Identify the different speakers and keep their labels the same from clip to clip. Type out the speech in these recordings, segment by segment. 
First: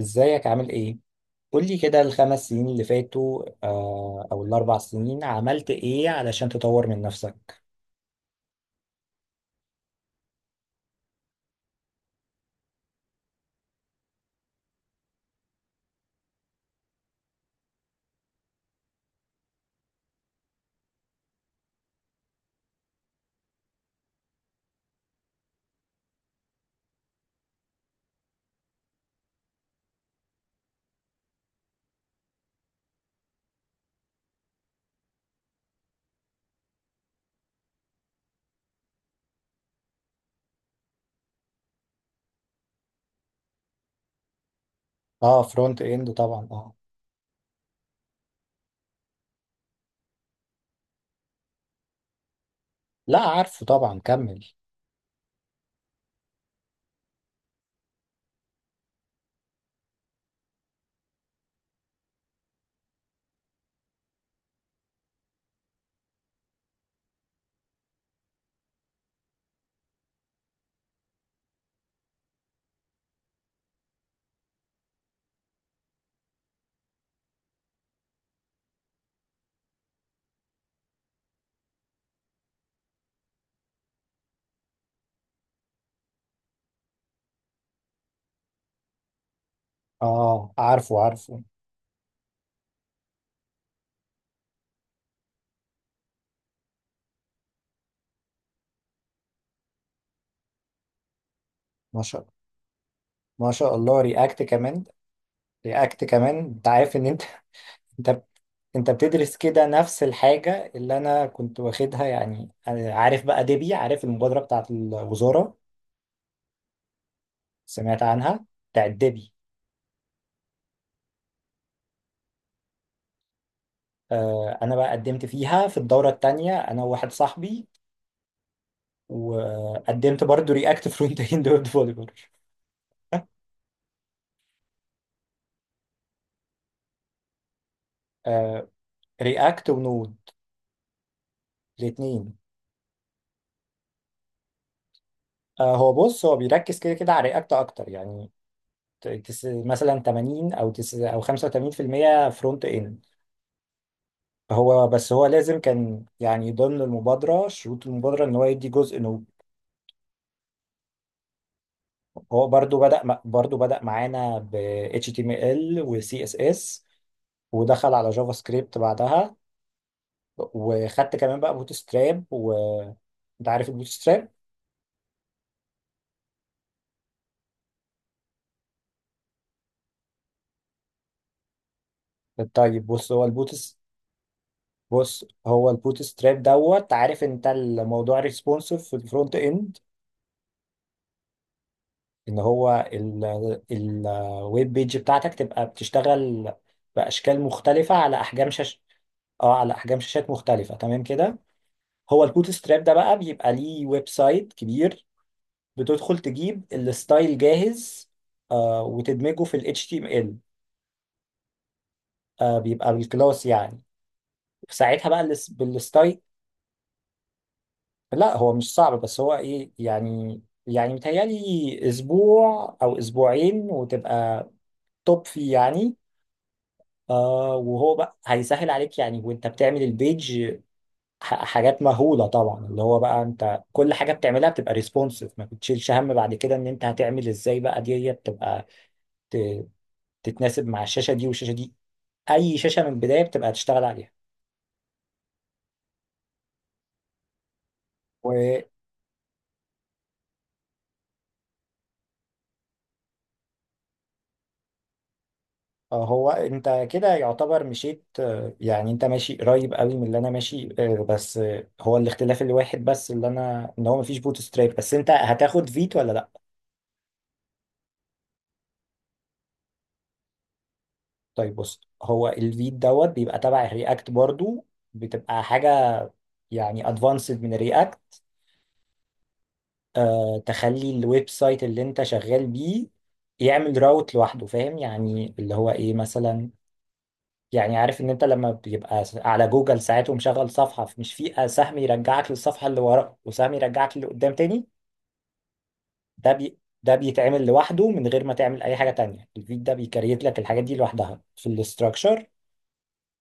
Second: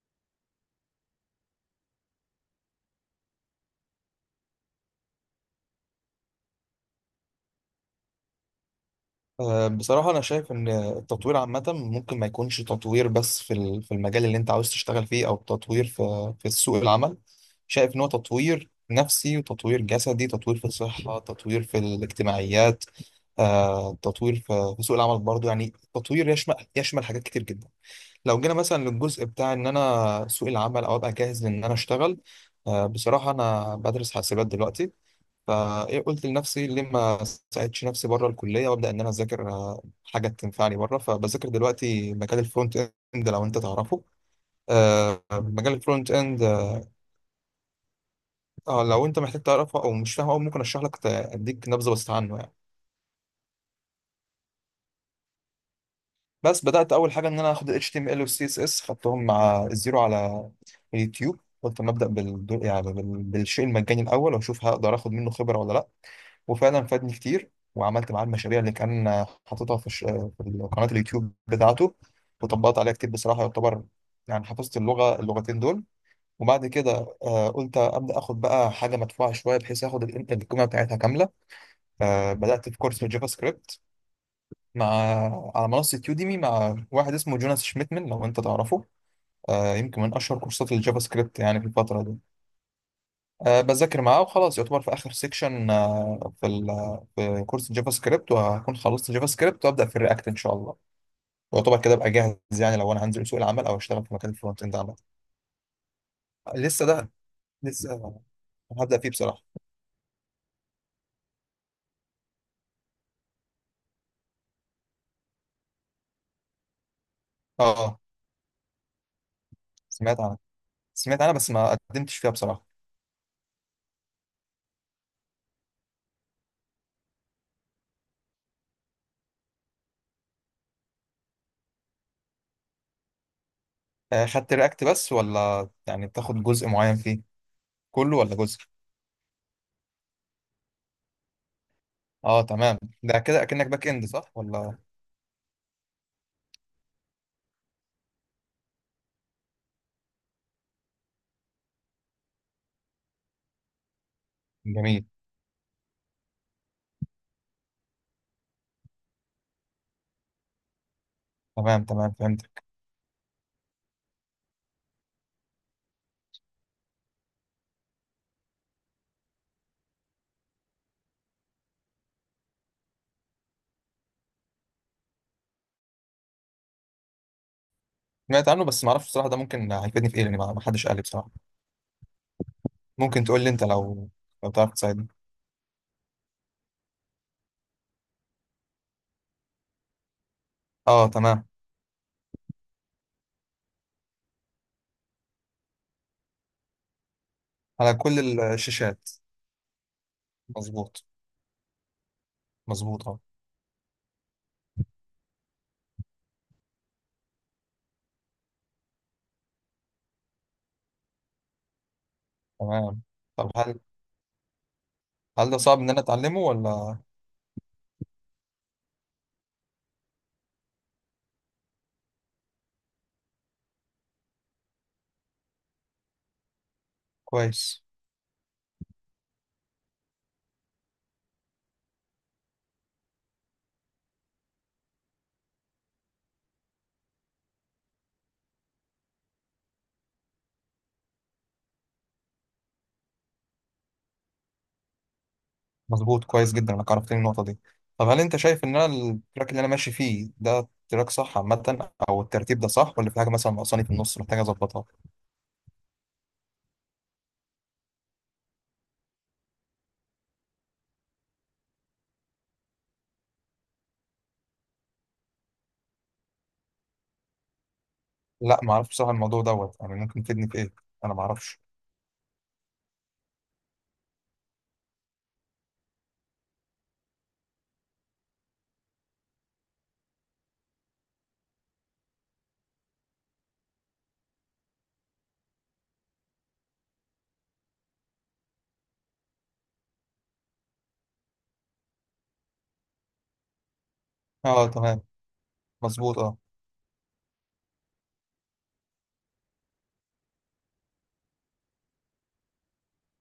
Speaker 1: ازيك عامل ايه؟ قولي كده الـ5 سنين اللي فاتوا او الـ4 سنين عملت ايه علشان تطور من نفسك؟
Speaker 2: بصراحة أنا شايف إن التطوير عامة ممكن ما يكونش تطوير بس في المجال اللي أنت عاوز تشتغل فيه أو تطوير في سوق العمل. شايف إن هو تطوير نفسي وتطوير جسدي، تطوير في الصحة، تطوير في الاجتماعيات. تطوير في سوق العمل برضو، يعني تطوير يشمل حاجات كتير جدا. لو جينا مثلا للجزء بتاع إن أنا سوق العمل أو أبقى جاهز إن أنا أشتغل، بصراحة أنا بدرس حاسبات دلوقتي. فقلت لنفسي ليه ما ساعدش نفسي بره الكليه وابدا ان انا اذاكر حاجه تنفعني بره. فبذاكر دلوقتي مجال الفرونت اند، لو انت تعرفه.
Speaker 1: اه،
Speaker 2: مجال
Speaker 1: فرونت اند
Speaker 2: الفرونت اند.
Speaker 1: طبعا، اه.
Speaker 2: لو انت محتاج تعرفه او مش فاهمه أوي، ممكن اشرح لك، اديك نبذه بس عنه يعني.
Speaker 1: لا، عارفه طبعا، كمل.
Speaker 2: بس بدات اول حاجه ان انا اخد ال HTML وال CSS، خدتهم مع الزيرو على اليوتيوب. قلت ما ابدا بالشيء المجاني الاول واشوف هقدر اخد منه خبره ولا لا. وفعلا فادني كتير وعملت معاه المشاريع اللي كان حاططها في قناة اليوتيوب بتاعته. وطبقت عليها كتير بصراحة، يعتبر يعني حفظت اللغتين دول. وبعد كده قلت أبدأ آخد بقى حاجة مدفوعة شوية بحيث آخد القيمة بتاعتها كاملة. بدأت في كورس جافا سكريبت مع على منصة يوديمي مع واحد اسمه جوناس شميتمن، لو أنت تعرفه. يمكن من أشهر
Speaker 1: اه،
Speaker 2: كورسات
Speaker 1: عارفه
Speaker 2: الجافا سكريبت
Speaker 1: عارفه.
Speaker 2: يعني في الفترة دي. بذاكر معاه وخلاص، يعتبر في آخر سيكشن في كورس الجافا سكريبت، وهكون خلصت جافا سكريبت وأبدأ في الرياكت إن شاء الله. يعتبر كده
Speaker 1: ما
Speaker 2: أبقى
Speaker 1: شاء
Speaker 2: جاهز يعني لو أنا هنزل سوق
Speaker 1: ما
Speaker 2: العمل
Speaker 1: شاء
Speaker 2: أو
Speaker 1: الله،
Speaker 2: أشتغل في مكان
Speaker 1: رياكت
Speaker 2: الفرونت إند
Speaker 1: كمان.
Speaker 2: عامة.
Speaker 1: رياكت كمان، انت
Speaker 2: لسه
Speaker 1: عارف ان
Speaker 2: ده
Speaker 1: انت
Speaker 2: لسه
Speaker 1: انت انت
Speaker 2: هبدأ فيه
Speaker 1: بتدرس
Speaker 2: بصراحة.
Speaker 1: كده نفس الحاجة اللي انا كنت واخدها، يعني أنا عارف بقى ديبي، عارف المبادرة بتاعت الوزارة.
Speaker 2: اه.
Speaker 1: سمعت عنها، بتاعت ديبي.
Speaker 2: سمعت عنها. سمعت عنها بس ما قدمتش فيها بصراحة.
Speaker 1: انا بقى قدمت فيها في الدوره الثانيه انا وواحد صاحبي، وقدمت برضو رياكت فرونت اند ويب ديفلوبر.
Speaker 2: خدت رياكت بس، ولا يعني بتاخد جزء معين فيه؟ كله ولا جزء؟
Speaker 1: رياكت ونود، الاثنين.
Speaker 2: اه، تمام. ده كده اكنك باك اند، صح ولا؟
Speaker 1: هو، بص، هو بيركز كده كده على رياكت اكتر يعني. تس مثلا 80 او تس او 85% فرونت اند. هو
Speaker 2: جميل.
Speaker 1: بس، هو لازم كان، يعني ضمن المبادره شروط المبادره ان هو يدي جزء نود.
Speaker 2: تمام، تمام، فهمت.
Speaker 1: هو برضو بدا معانا ب HTML و CSS، ودخل على جافا سكريبت بعدها، وخدت كمان بقى بوت ستراب، وانت عارف البوت ستراب.
Speaker 2: سمعت عنه بس ما اعرفش بصراحة، ده ممكن هيفيدني في ايه؟ لان ما حدش قال لي بصراحة.
Speaker 1: طيب،
Speaker 2: ممكن تقول لي انت، لو تعرف تساعدني.
Speaker 1: بص هو البوت ستراب، دوت، عارف انت الموضوع ريسبونسيف في الفرونت اند،
Speaker 2: اه، تمام.
Speaker 1: ان هو الويب بيج بتاعتك تبقى بتشتغل باشكال
Speaker 2: على
Speaker 1: مختلفه
Speaker 2: كل
Speaker 1: على احجام شاش.
Speaker 2: الشاشات.
Speaker 1: اه، على احجام شاشات مختلفه،
Speaker 2: مظبوط.
Speaker 1: تمام كده. هو البوت ستراب ده
Speaker 2: مظبوط،
Speaker 1: بقى
Speaker 2: اه،
Speaker 1: بيبقى ليه ويب سايت كبير، بتدخل تجيب الستايل جاهز، وتدمجه في ال HTML، بيبقى
Speaker 2: تمام.
Speaker 1: بالكلاس
Speaker 2: طب هل
Speaker 1: يعني. ساعتها بقى الاس-
Speaker 2: هل ده صعب ان انا
Speaker 1: بالستاي.
Speaker 2: اتعلمه ولا؟
Speaker 1: لا، هو مش صعب، بس هو ايه يعني، يعني متهيألي اسبوع او اسبوعين وتبقى توب فيه يعني.
Speaker 2: كويس.
Speaker 1: وهو بقى هيسهل عليك يعني وانت بتعمل البيج. حاجات مهولة طبعا اللي هو بقى انت كل حاجة بتعملها بتبقى ريسبونسيف، ما بتشيلش هم بعد كده ان انت هتعمل ازاي بقى دي بتبقى ت- تتناسب مع الشاشة دي والشاشة دي، اي شاشة من البداية بتبقى هتشتغل
Speaker 2: مظبوط. كويس جدا انك عرفتني النقطة دي. طب هل انت شايف
Speaker 1: عليها.
Speaker 2: ان انا التراك اللي انا ماشي فيه ده تراك صح عامة، او الترتيب ده صح ولا في حاجة مثلا ناقصاني في النص محتاج اظبطها؟
Speaker 1: هو انت كده يعتبر مشيت، يعني انت ماشي قريب قوي من اللي انا ماشي، بس، هو الاختلاف الواحد، بس اللي انا ان هو مفيش بوت ستراب، بس انت هتاخد فيت ولا لا؟
Speaker 2: لا، ما اعرفش بصراحة الموضوع دوت، يعني ممكن تفيدني في ايه؟ انا ما
Speaker 1: طيب،
Speaker 2: اعرفش.
Speaker 1: بص، هو الفيت دوت بيبقى تبع الرياكت برضو، بتبقى حاجة يعني ادفانسد من الرياكت. تخلي الويب سايت اللي انت شغال بيه يعمل راوت لوحده، فاهم؟ يعني اللي هو ايه مثلا، يعني عارف ان انت لما بيبقى على جوجل ساعات ومشغل صفحة، مش في سهم يرجعك للصفحة اللي ورا وسهم يرجعك اللي قدام تاني.
Speaker 2: اه، تمام. مظبوط، اه.
Speaker 1: ده بيتعمل لوحده من غير ما تعمل اي حاجة تانية، الفيد ده بيكريت لك الحاجات دي لوحدها في الاستراكشر.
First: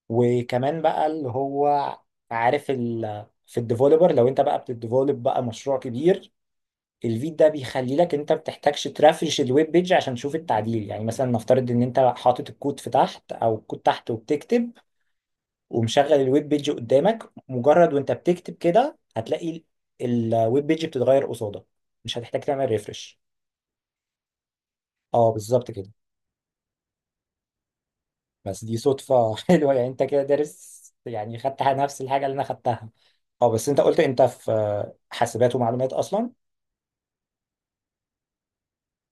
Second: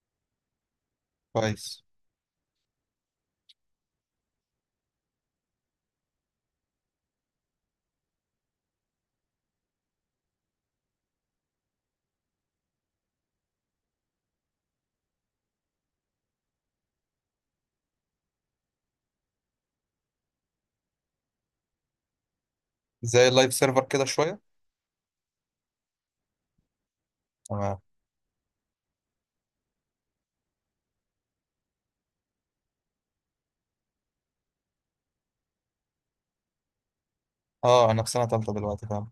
Speaker 1: وكمان بقى اللي هو،
Speaker 2: كويس.
Speaker 1: عارف، في الديفولبر لو انت بقى بتديفولب بقى مشروع كبير، الفيد ده بيخلي لك انت بتحتاجش ترافرش الويب بيج عشان تشوف التعديل، يعني مثلا نفترض ان انت حاطط الكود في تحت او الكود تحت وبتكتب ومشغل الويب بيج قدامك، مجرد وانت بتكتب كده هتلاقي ال- الويب بيج بتتغير قصادك، مش هتحتاج تعمل ريفرش.
Speaker 2: زي اللايف سيرفر كده شوية.
Speaker 1: اه، بالظبط كده.
Speaker 2: تمام.
Speaker 1: بس دي صدفة حلوة، يعني انت كده دارس، يعني خدت نفس الحاجة اللي انا خدتها. اه، بس انت قلت انت في حاسبات ومعلومات اصلا.
Speaker 2: اه، انا في سنة تالتة دلوقتي، فاهم.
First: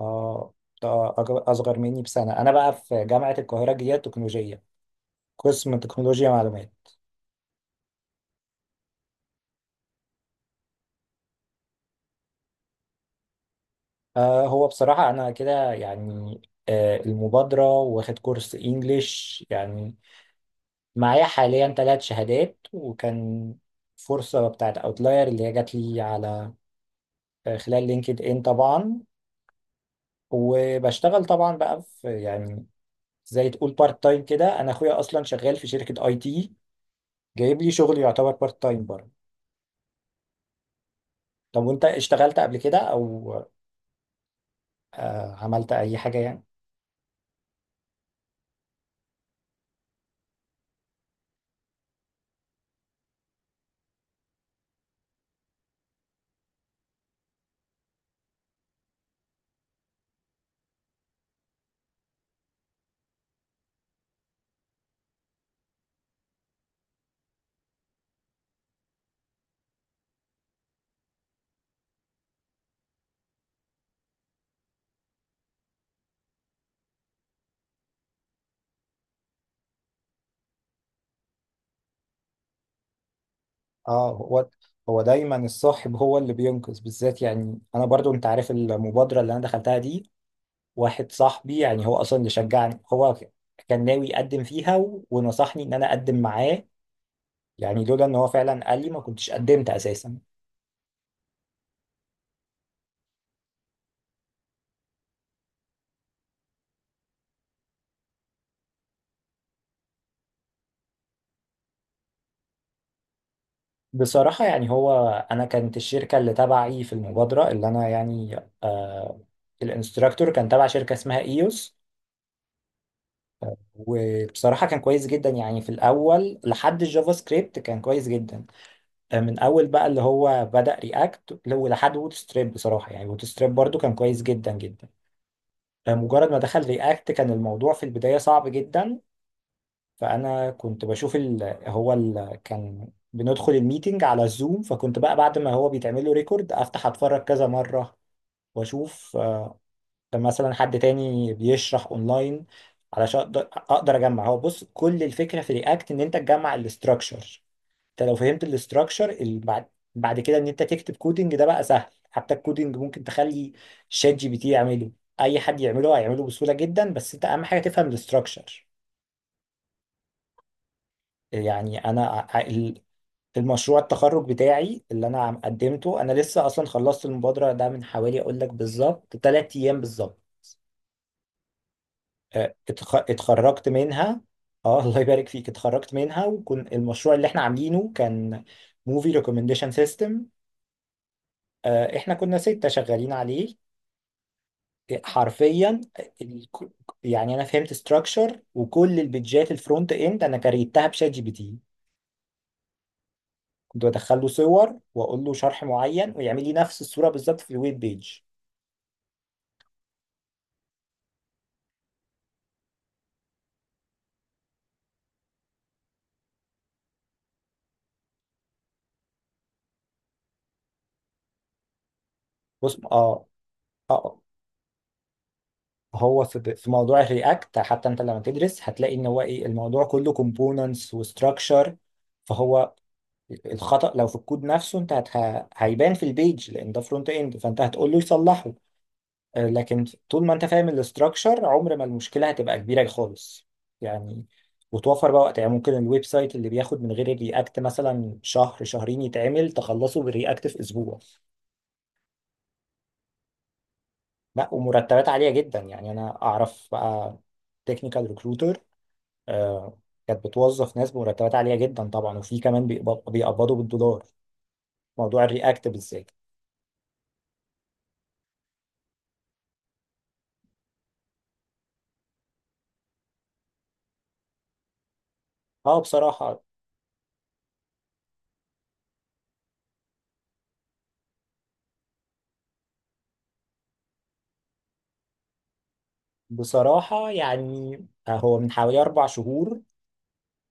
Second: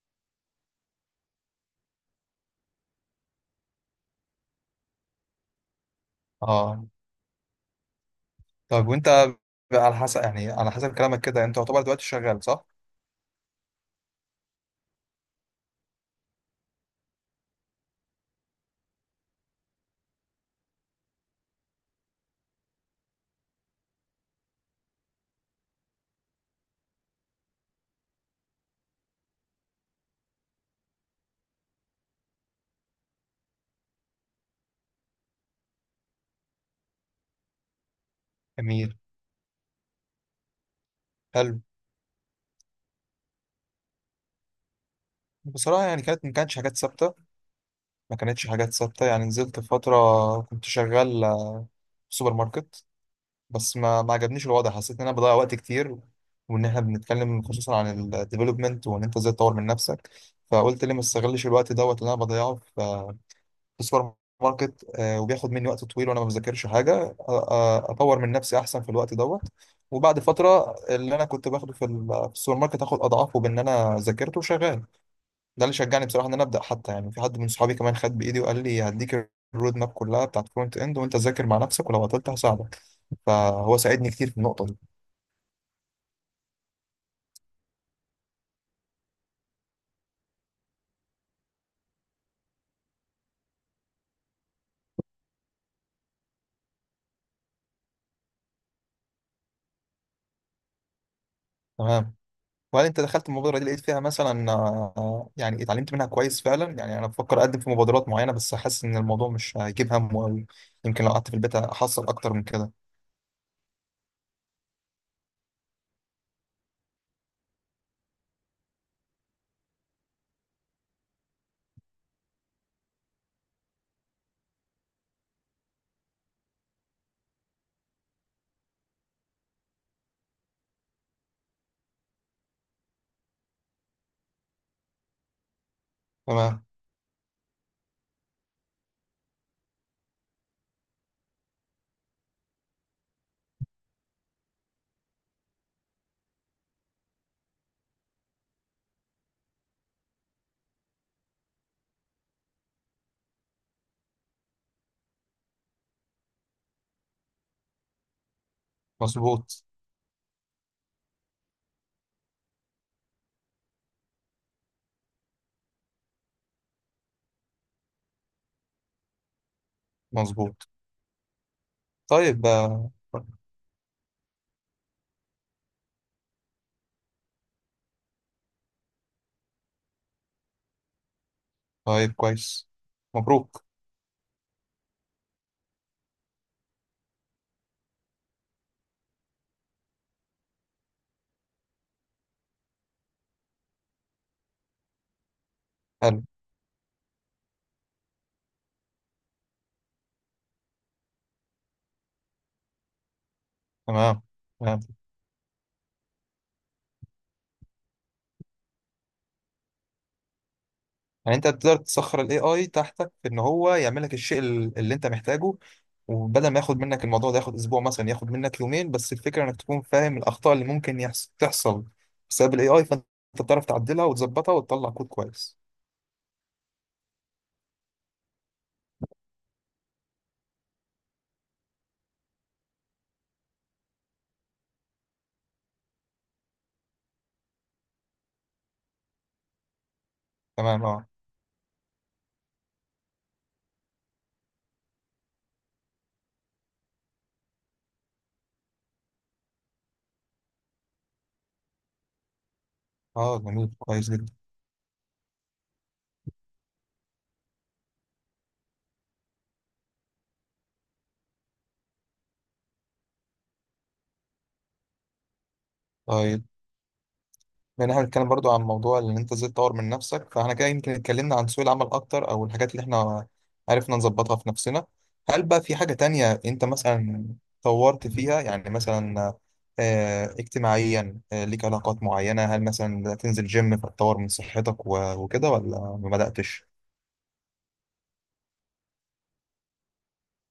Speaker 1: اه، ده اصغر مني بسنة، انا بقى في جامعة القاهرة الجديدة التكنولوجية، قسم تكنولوجيا معلومات.
Speaker 2: اه. طب وانت بقى، على حسب يعني على حسب كلامك كده، يعني انت يعتبر دلوقتي شغال صح؟
Speaker 1: هو بصراحة انا كده يعني، المبادرة واخد كورس انجليش، يعني معايا حاليا 3 شهادات، وكان فرصة بتاعت اوتلاير اللي هي جات لي على خلال لينكد ان طبعا، وبشتغل طبعا بقى في، يعني زي تقول بارت تايم كده، انا اخويا اصلا شغال في شركة اي تي جايب لي شغل يعتبر بارت تايم
Speaker 2: جميل.
Speaker 1: برضه.
Speaker 2: حلو.
Speaker 1: طب وانت اشتغلت قبل كده، او عملت
Speaker 2: بصراحة
Speaker 1: اي
Speaker 2: يعني
Speaker 1: حاجة
Speaker 2: ما
Speaker 1: يعني؟
Speaker 2: كانتش حاجات ثابتة، ما كانتش حاجات ثابتة، يعني نزلت فترة كنت شغال في سوبر ماركت بس ما عجبنيش الوضع، حسيت ان انا بضيع وقت كتير، وان احنا بنتكلم خصوصا عن الديفلوبمنت وان انت ازاي تطور من نفسك. فقلت ليه ما استغلش الوقت دوت اللي انا بضيعه في السوبر ماركت، وبياخد مني وقت طويل وانا ما بذاكرش حاجه، اطور من نفسي احسن في الوقت دوت. وبعد فتره اللي انا كنت باخده في السوبر ماركت، اخد اضعافه بان انا ذاكرته وشغال. ده اللي شجعني بصراحه ان انا ابدا، حتى يعني في حد من صحابي كمان خد بايدي وقال لي هديك الرود ماب كلها بتاعت فرونت اند، وانت ذاكر مع نفسك ولو عطلت هساعدك. فهو ساعدني
Speaker 1: اه،
Speaker 2: كتير في
Speaker 1: هو
Speaker 2: النقطه دي.
Speaker 1: هو دايما الصاحب هو اللي بينقذ بالذات، يعني انا برضو انت عارف المبادرة اللي انا دخلتها دي، واحد صاحبي يعني هو اصلا اللي شجعني، هو كان ناوي يقدم فيها ونصحني ان انا اقدم معاه، يعني لولا ان هو فعلا قال لي ما كنتش قدمت اساسا.
Speaker 2: تمام. وهل انت دخلت المبادره دي لقيت فيها مثلا، يعني اتعلمت منها كويس فعلا؟ يعني انا بفكر اقدم في مبادرات معينه بس حاسس ان الموضوع مش هيجيب همه قوي، يمكن لو قعدت في البيت احصل اكتر من كده.
Speaker 1: بصراحة يعني، هو انا كانت الشركة اللي تبعي في المبادرة اللي انا يعني، آه الانستراكتور كان تبع شركة اسمها ايوس، وبصراحة كان كويس جدا، يعني في الأول لحد الجافا سكريبت كان كويس جدا. من أول بقى اللي هو بدأ رياكت لو لحد ووت ستريب، بصراحة يعني ووت ستريب برضو كان كويس جدا جدا. مجرد ما
Speaker 2: تمام.
Speaker 1: دخل رياكت كان الموضوع في البداية صعب جدا. فأنا كنت بشوف كان بندخل الميتنج على الزوم، فكنت بقى بعد ما هو بيتعمل له ريكورد أفتح أتفرج كذا مرة، وأشوف مثلا حد تاني بيشرح أونلاين علشان أقدر أجمع. هو، بص، كل الفكرة في رياكت إن أنت تجمع الاستراكشر، انت لو فهمت الاستراكشر
Speaker 2: مظبوط.
Speaker 1: بعد كده ان انت تكتب كودنج ده بقى سهل، حتى الكودنج ممكن تخلي شات جي بي تي يعمله، اي حد يعمله هيعمله بسهوله جدا، بس انت اهم حاجه تفهم الاستراكشر.
Speaker 2: مظبوط.
Speaker 1: يعني انا، ع-
Speaker 2: طيب،
Speaker 1: ال- المشروع التخرج بتاعي اللي انا قدمته، انا لسه اصلا خلصت المبادره ده من حوالي، اقول لك بالظبط 3 ايام بالظبط.
Speaker 2: طيب،
Speaker 1: اه،
Speaker 2: كويس. مبروك.
Speaker 1: اتخرجت منها. اه، الله يبارك فيك، اتخرجت منها، وكان المشروع اللي احنا عاملينه كان موفي ريكومنديشن سيستم. احنا كنا 6 شغالين عليه حرفيا.
Speaker 2: حلو.
Speaker 1: ال- يعني انا فهمت ستراكشر وكل البيدجات الفرونت اند انا كريتها بشات جي بي تي، كنت بدخل
Speaker 2: تمام،
Speaker 1: له صور
Speaker 2: تمام.
Speaker 1: واقول له شرح معين، ويعمل لي نفس الصورة بالظبط في الويب بيج.
Speaker 2: يعني انت تقدر تسخر الاي اي تحتك في ان هو يعمل لك الشيء اللي انت محتاجه. وبدل ما ياخد منك الموضوع ده ياخد اسبوع مثلا، ياخد منك يومين بس، الفكره انك تكون فاهم الاخطاء اللي ممكن تحصل بسبب الاي
Speaker 1: بص،
Speaker 2: اي، فانت
Speaker 1: اه،
Speaker 2: بتعرف
Speaker 1: اه،
Speaker 2: تعدلها وتظبطها وتطلع كود كويس.
Speaker 1: هو في موضوع الرياكت حتى انت لما تدرس هتلاقي ان هو ايه الموضوع كله كومبوننتس وستراكشر، فهو الخطأ لو في الكود نفسه انت هيبان في البيج لان ده فرونت اند، فانت هتقول له يصلحه. لكن طول ما انت فاهم
Speaker 2: تمام، اه.
Speaker 1: الاستراكشر عمر ما المشكله هتبقى كبيره خالص يعني، وتوفر بقى وقت، يعني ممكن الويب سايت اللي بياخد من غير الرياكت مثلا شهر شهرين يتعمل، تخلصه بالرياكت في اسبوع.
Speaker 2: اه، جميل. كويس جدا.
Speaker 1: لا، ومرتبات عاليه جدا، يعني انا اعرف بقى تكنيكال ريكروتر كانت بتوظف ناس بمرتبات عاليه جدا طبعا، وفي كمان بيقبضوا بالدولار، موضوع الرياكت بالذات.
Speaker 2: طيب، لان احنا بنتكلم برضو عن موضوع ان انت ازاي تطور من نفسك، فاحنا كده يمكن اتكلمنا عن سوق العمل اكتر او الحاجات اللي احنا عرفنا نظبطها في نفسنا. هل بقى في
Speaker 1: اه،
Speaker 2: حاجة تانية
Speaker 1: بصراحه
Speaker 2: انت مثلا طورت فيها يعني، مثلا اجتماعيا، ليك علاقات معينة؟ هل مثلا بدأت تنزل جيم فتطور من صحتك و- وكده ولا ما بدأتش؟
Speaker 1: بصراحه يعني، هو من حوالي 4 شهور،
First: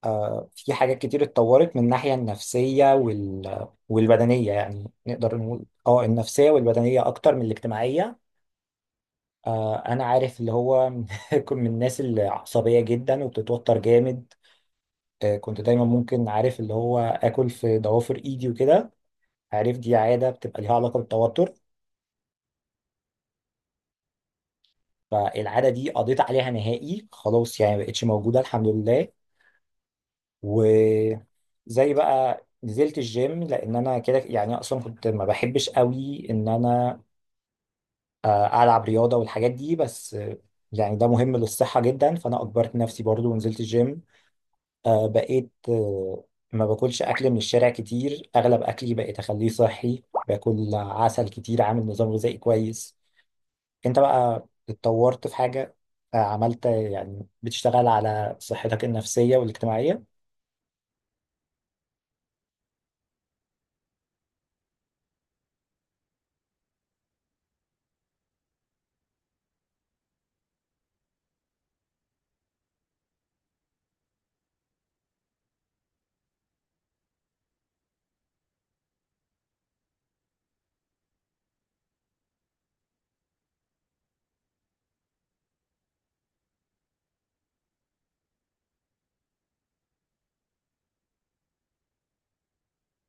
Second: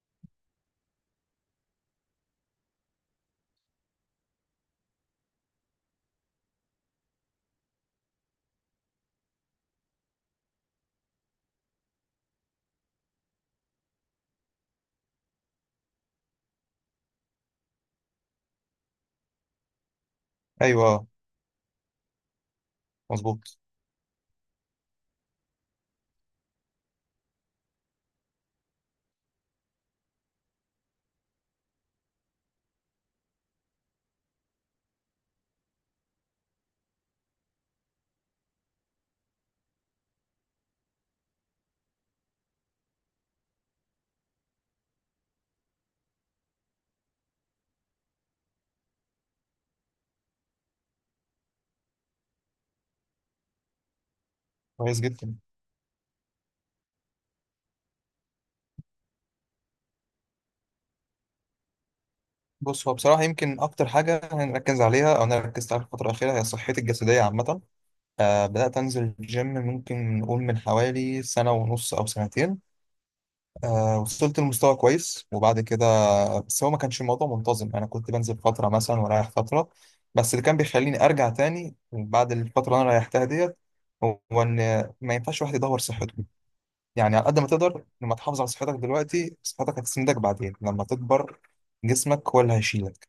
Speaker 1: في حاجات كتير اتطورت من الناحية النفسية والبدنية، يعني نقدر نقول اه، النفسية والبدنية أكتر من الاجتماعية. أنا عارف اللي هو كنت من الناس اللي عصبية جدا وبتتوتر جامد. كنت دايما ممكن عارف اللي هو آكل في ضوافر إيدي وكده، عارف دي عادة بتبقى ليها علاقة
Speaker 2: ايوه.
Speaker 1: بالتوتر،
Speaker 2: مظبوط.
Speaker 1: فالعادة دي قضيت عليها نهائي خلاص، يعني مبقتش موجودة الحمد لله. و زي بقى نزلت الجيم لان انا كده يعني اصلا كنت ما بحبش قوي ان انا العب رياضه والحاجات دي، بس يعني ده مهم للصحه جدا، فانا اجبرت نفسي برضو ونزلت الجيم. بقيت، ما باكلش اكل من الشارع كتير، اغلب اكلي بقيت اخليه صحي، باكل عسل كتير، عامل نظام غذائي كويس. انت بقى
Speaker 2: كويس
Speaker 1: اتطورت
Speaker 2: جدا.
Speaker 1: في حاجه؟ عملت، يعني بتشتغل على صحتك النفسيه والاجتماعيه؟
Speaker 2: بص هو بصراحة يمكن أكتر حاجة هنركز عليها أو أنا ركزت عليها الفترة الأخيرة هي صحتي الجسدية عامة. بدأت أنزل الجيم ممكن نقول من حوالي سنة ونص أو سنتين. وصلت لمستوى كويس، وبعد كده بس هو ما كانش الموضوع منتظم، أنا كنت بنزل فترة مثلا ورايح فترة. بس اللي كان بيخليني أرجع تاني بعد الفترة اللي أنا ريحتها ديت هو إن ما ينفعش واحد يدور صحته، يعني على قد ما تقدر لما تحافظ على صحتك دلوقتي صحتك هتسندك بعدين لما تكبر، جسمك هو اللي هيشيلك،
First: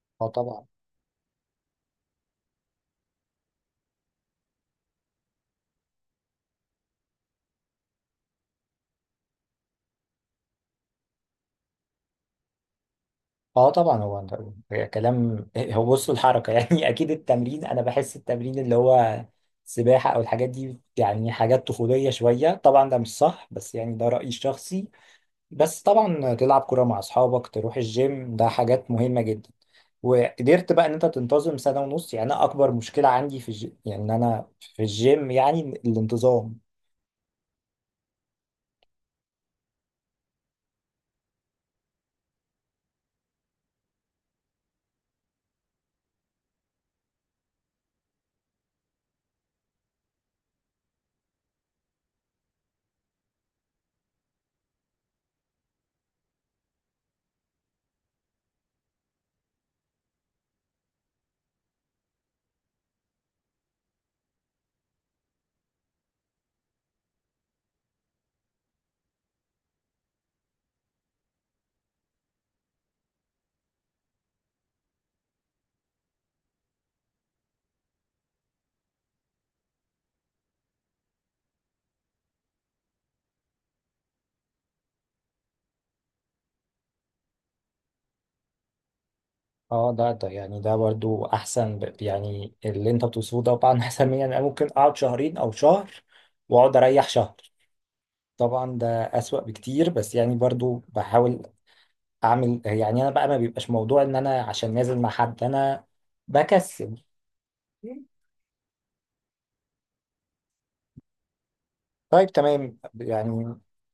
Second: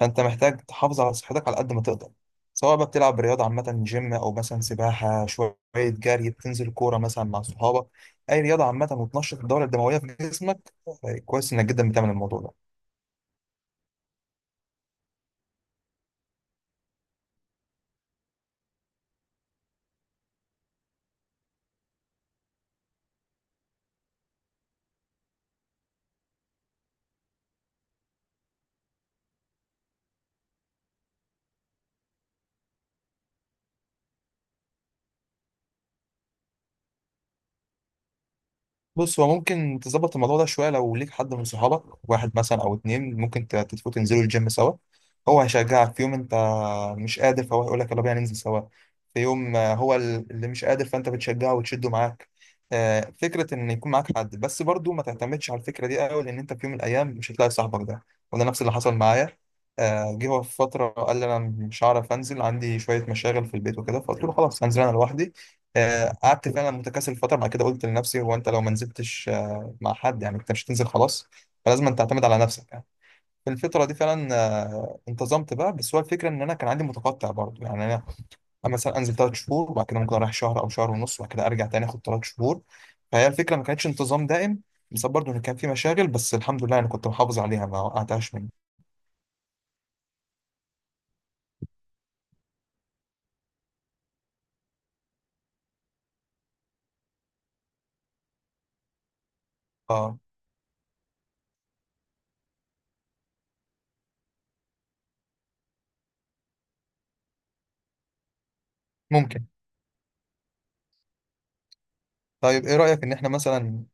Speaker 2: فانت
Speaker 1: اه
Speaker 2: محتاج
Speaker 1: طبعا.
Speaker 2: تحافظ على صحتك على قد ما تقدر، سواء بقى بتلعب رياضه عامه جيم او مثلا سباحه شويه جري، بتنزل كوره مثلا مع صحابك. اي رياضه عامه وتنشط الدوره الدمويه في جسمك. طيب، كويس انك جدا بتعمل الموضوع ده.
Speaker 1: اه طبعا، هو انت، هي كلام، هو، بص، الحركه يعني اكيد التمرين، انا بحس التمرين اللي هو سباحه او الحاجات دي يعني حاجات طفوليه شويه، طبعا ده مش صح، بس يعني ده رايي الشخصي. بس طبعا تلعب كوره مع اصحابك تروح الجيم، ده حاجات مهمه جدا. وقدرت بقى ان انت تنتظم سنه ونص، يعني انا اكبر مشكله عندي في يعني ان انا في الجيم يعني الانتظام.
Speaker 2: بص هو ممكن تظبط الموضوع ده شويه لو ليك حد من صحابك، واحد مثلا او اتنين، ممكن تتفقوا تنزلوا الجيم سوا. هو هيشجعك في يوم انت مش قادر، فهو هيقول لك يلا بينا ننزل سوا. في يوم هو اللي مش قادر، فانت بتشجعه وتشده معاك. فكرة ان يكون معاك حد، بس برضو ما تعتمدش على الفكرة دي قوي، لان انت في يوم من الايام مش هتلاقي صاحبك ده. وده نفس اللي حصل معايا. جه هو في فترة قال لي أنا مش هعرف أنزل، عندي شوية مشاغل في البيت وكده. فقلت له خلاص هنزل أنا لوحدي. قعدت فعلا متكاسل فترة، بعد كده قلت لنفسي هو أنت لو ما نزلتش مع حد يعني، أنت مش هتنزل خلاص، فلازم أن تعتمد على نفسك يعني. في الفترة دي فعلا انتظمت بقى، بس هو الفكرة ان انا كان عندي متقطع برضه، يعني انا مثلا انزل 3 شهور وبعد كده ممكن اروح شهر او شهر ونص، وبعد كده ارجع تاني اخد 3 شهور. فهي الفكرة ما كانتش انتظام دائم، بس برضه ان كان في مشاغل، بس الحمد لله انا كنت محافظ عليها ما وقعتهاش مني.
Speaker 1: اه، ده يعني ده برضو احسن يعني اللي انت بتوصفه ده طبعا احسن مني، يعني انا ممكن اقعد شهرين او شهر، واقعد اريح شهر، طبعا ده اسوأ بكتير، بس
Speaker 2: اه.
Speaker 1: يعني برضو بحاول اعمل، يعني انا بقى ما بيبقاش موضوع ان انا عشان نازل مع حد، انا بكسل.
Speaker 2: ممكن.
Speaker 1: طيب،
Speaker 2: طيب ايه
Speaker 1: تمام
Speaker 2: رأيك ان احنا
Speaker 1: يعني.
Speaker 2: مثلا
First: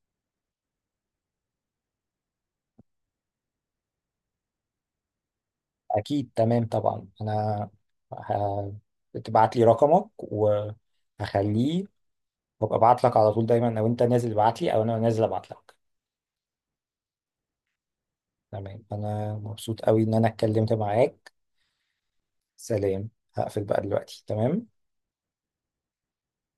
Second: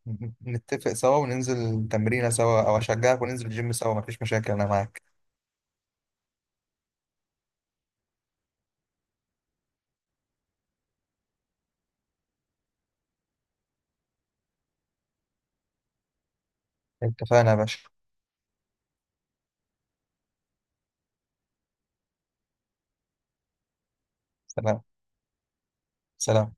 Speaker 2: نتفق سوا وننزل تمرينة سوا، او اشجعك وننزل الجيم سوا؟ مفيش مشاكل انا معاك.
Speaker 1: اكيد تمام طبعا، انا ه- تبعت لي رقمك وهخليه، وابقى ابعت لك على طول دايما، او انت نازل ابعت لي او انا نازل ابعت لك.
Speaker 2: اتفقنا يا باشا.
Speaker 1: تمام، انا مبسوط قوي ان انا اتكلمت معاك، سلام، هقفل بقى دلوقتي، تمام.
Speaker 2: سلام. سلام.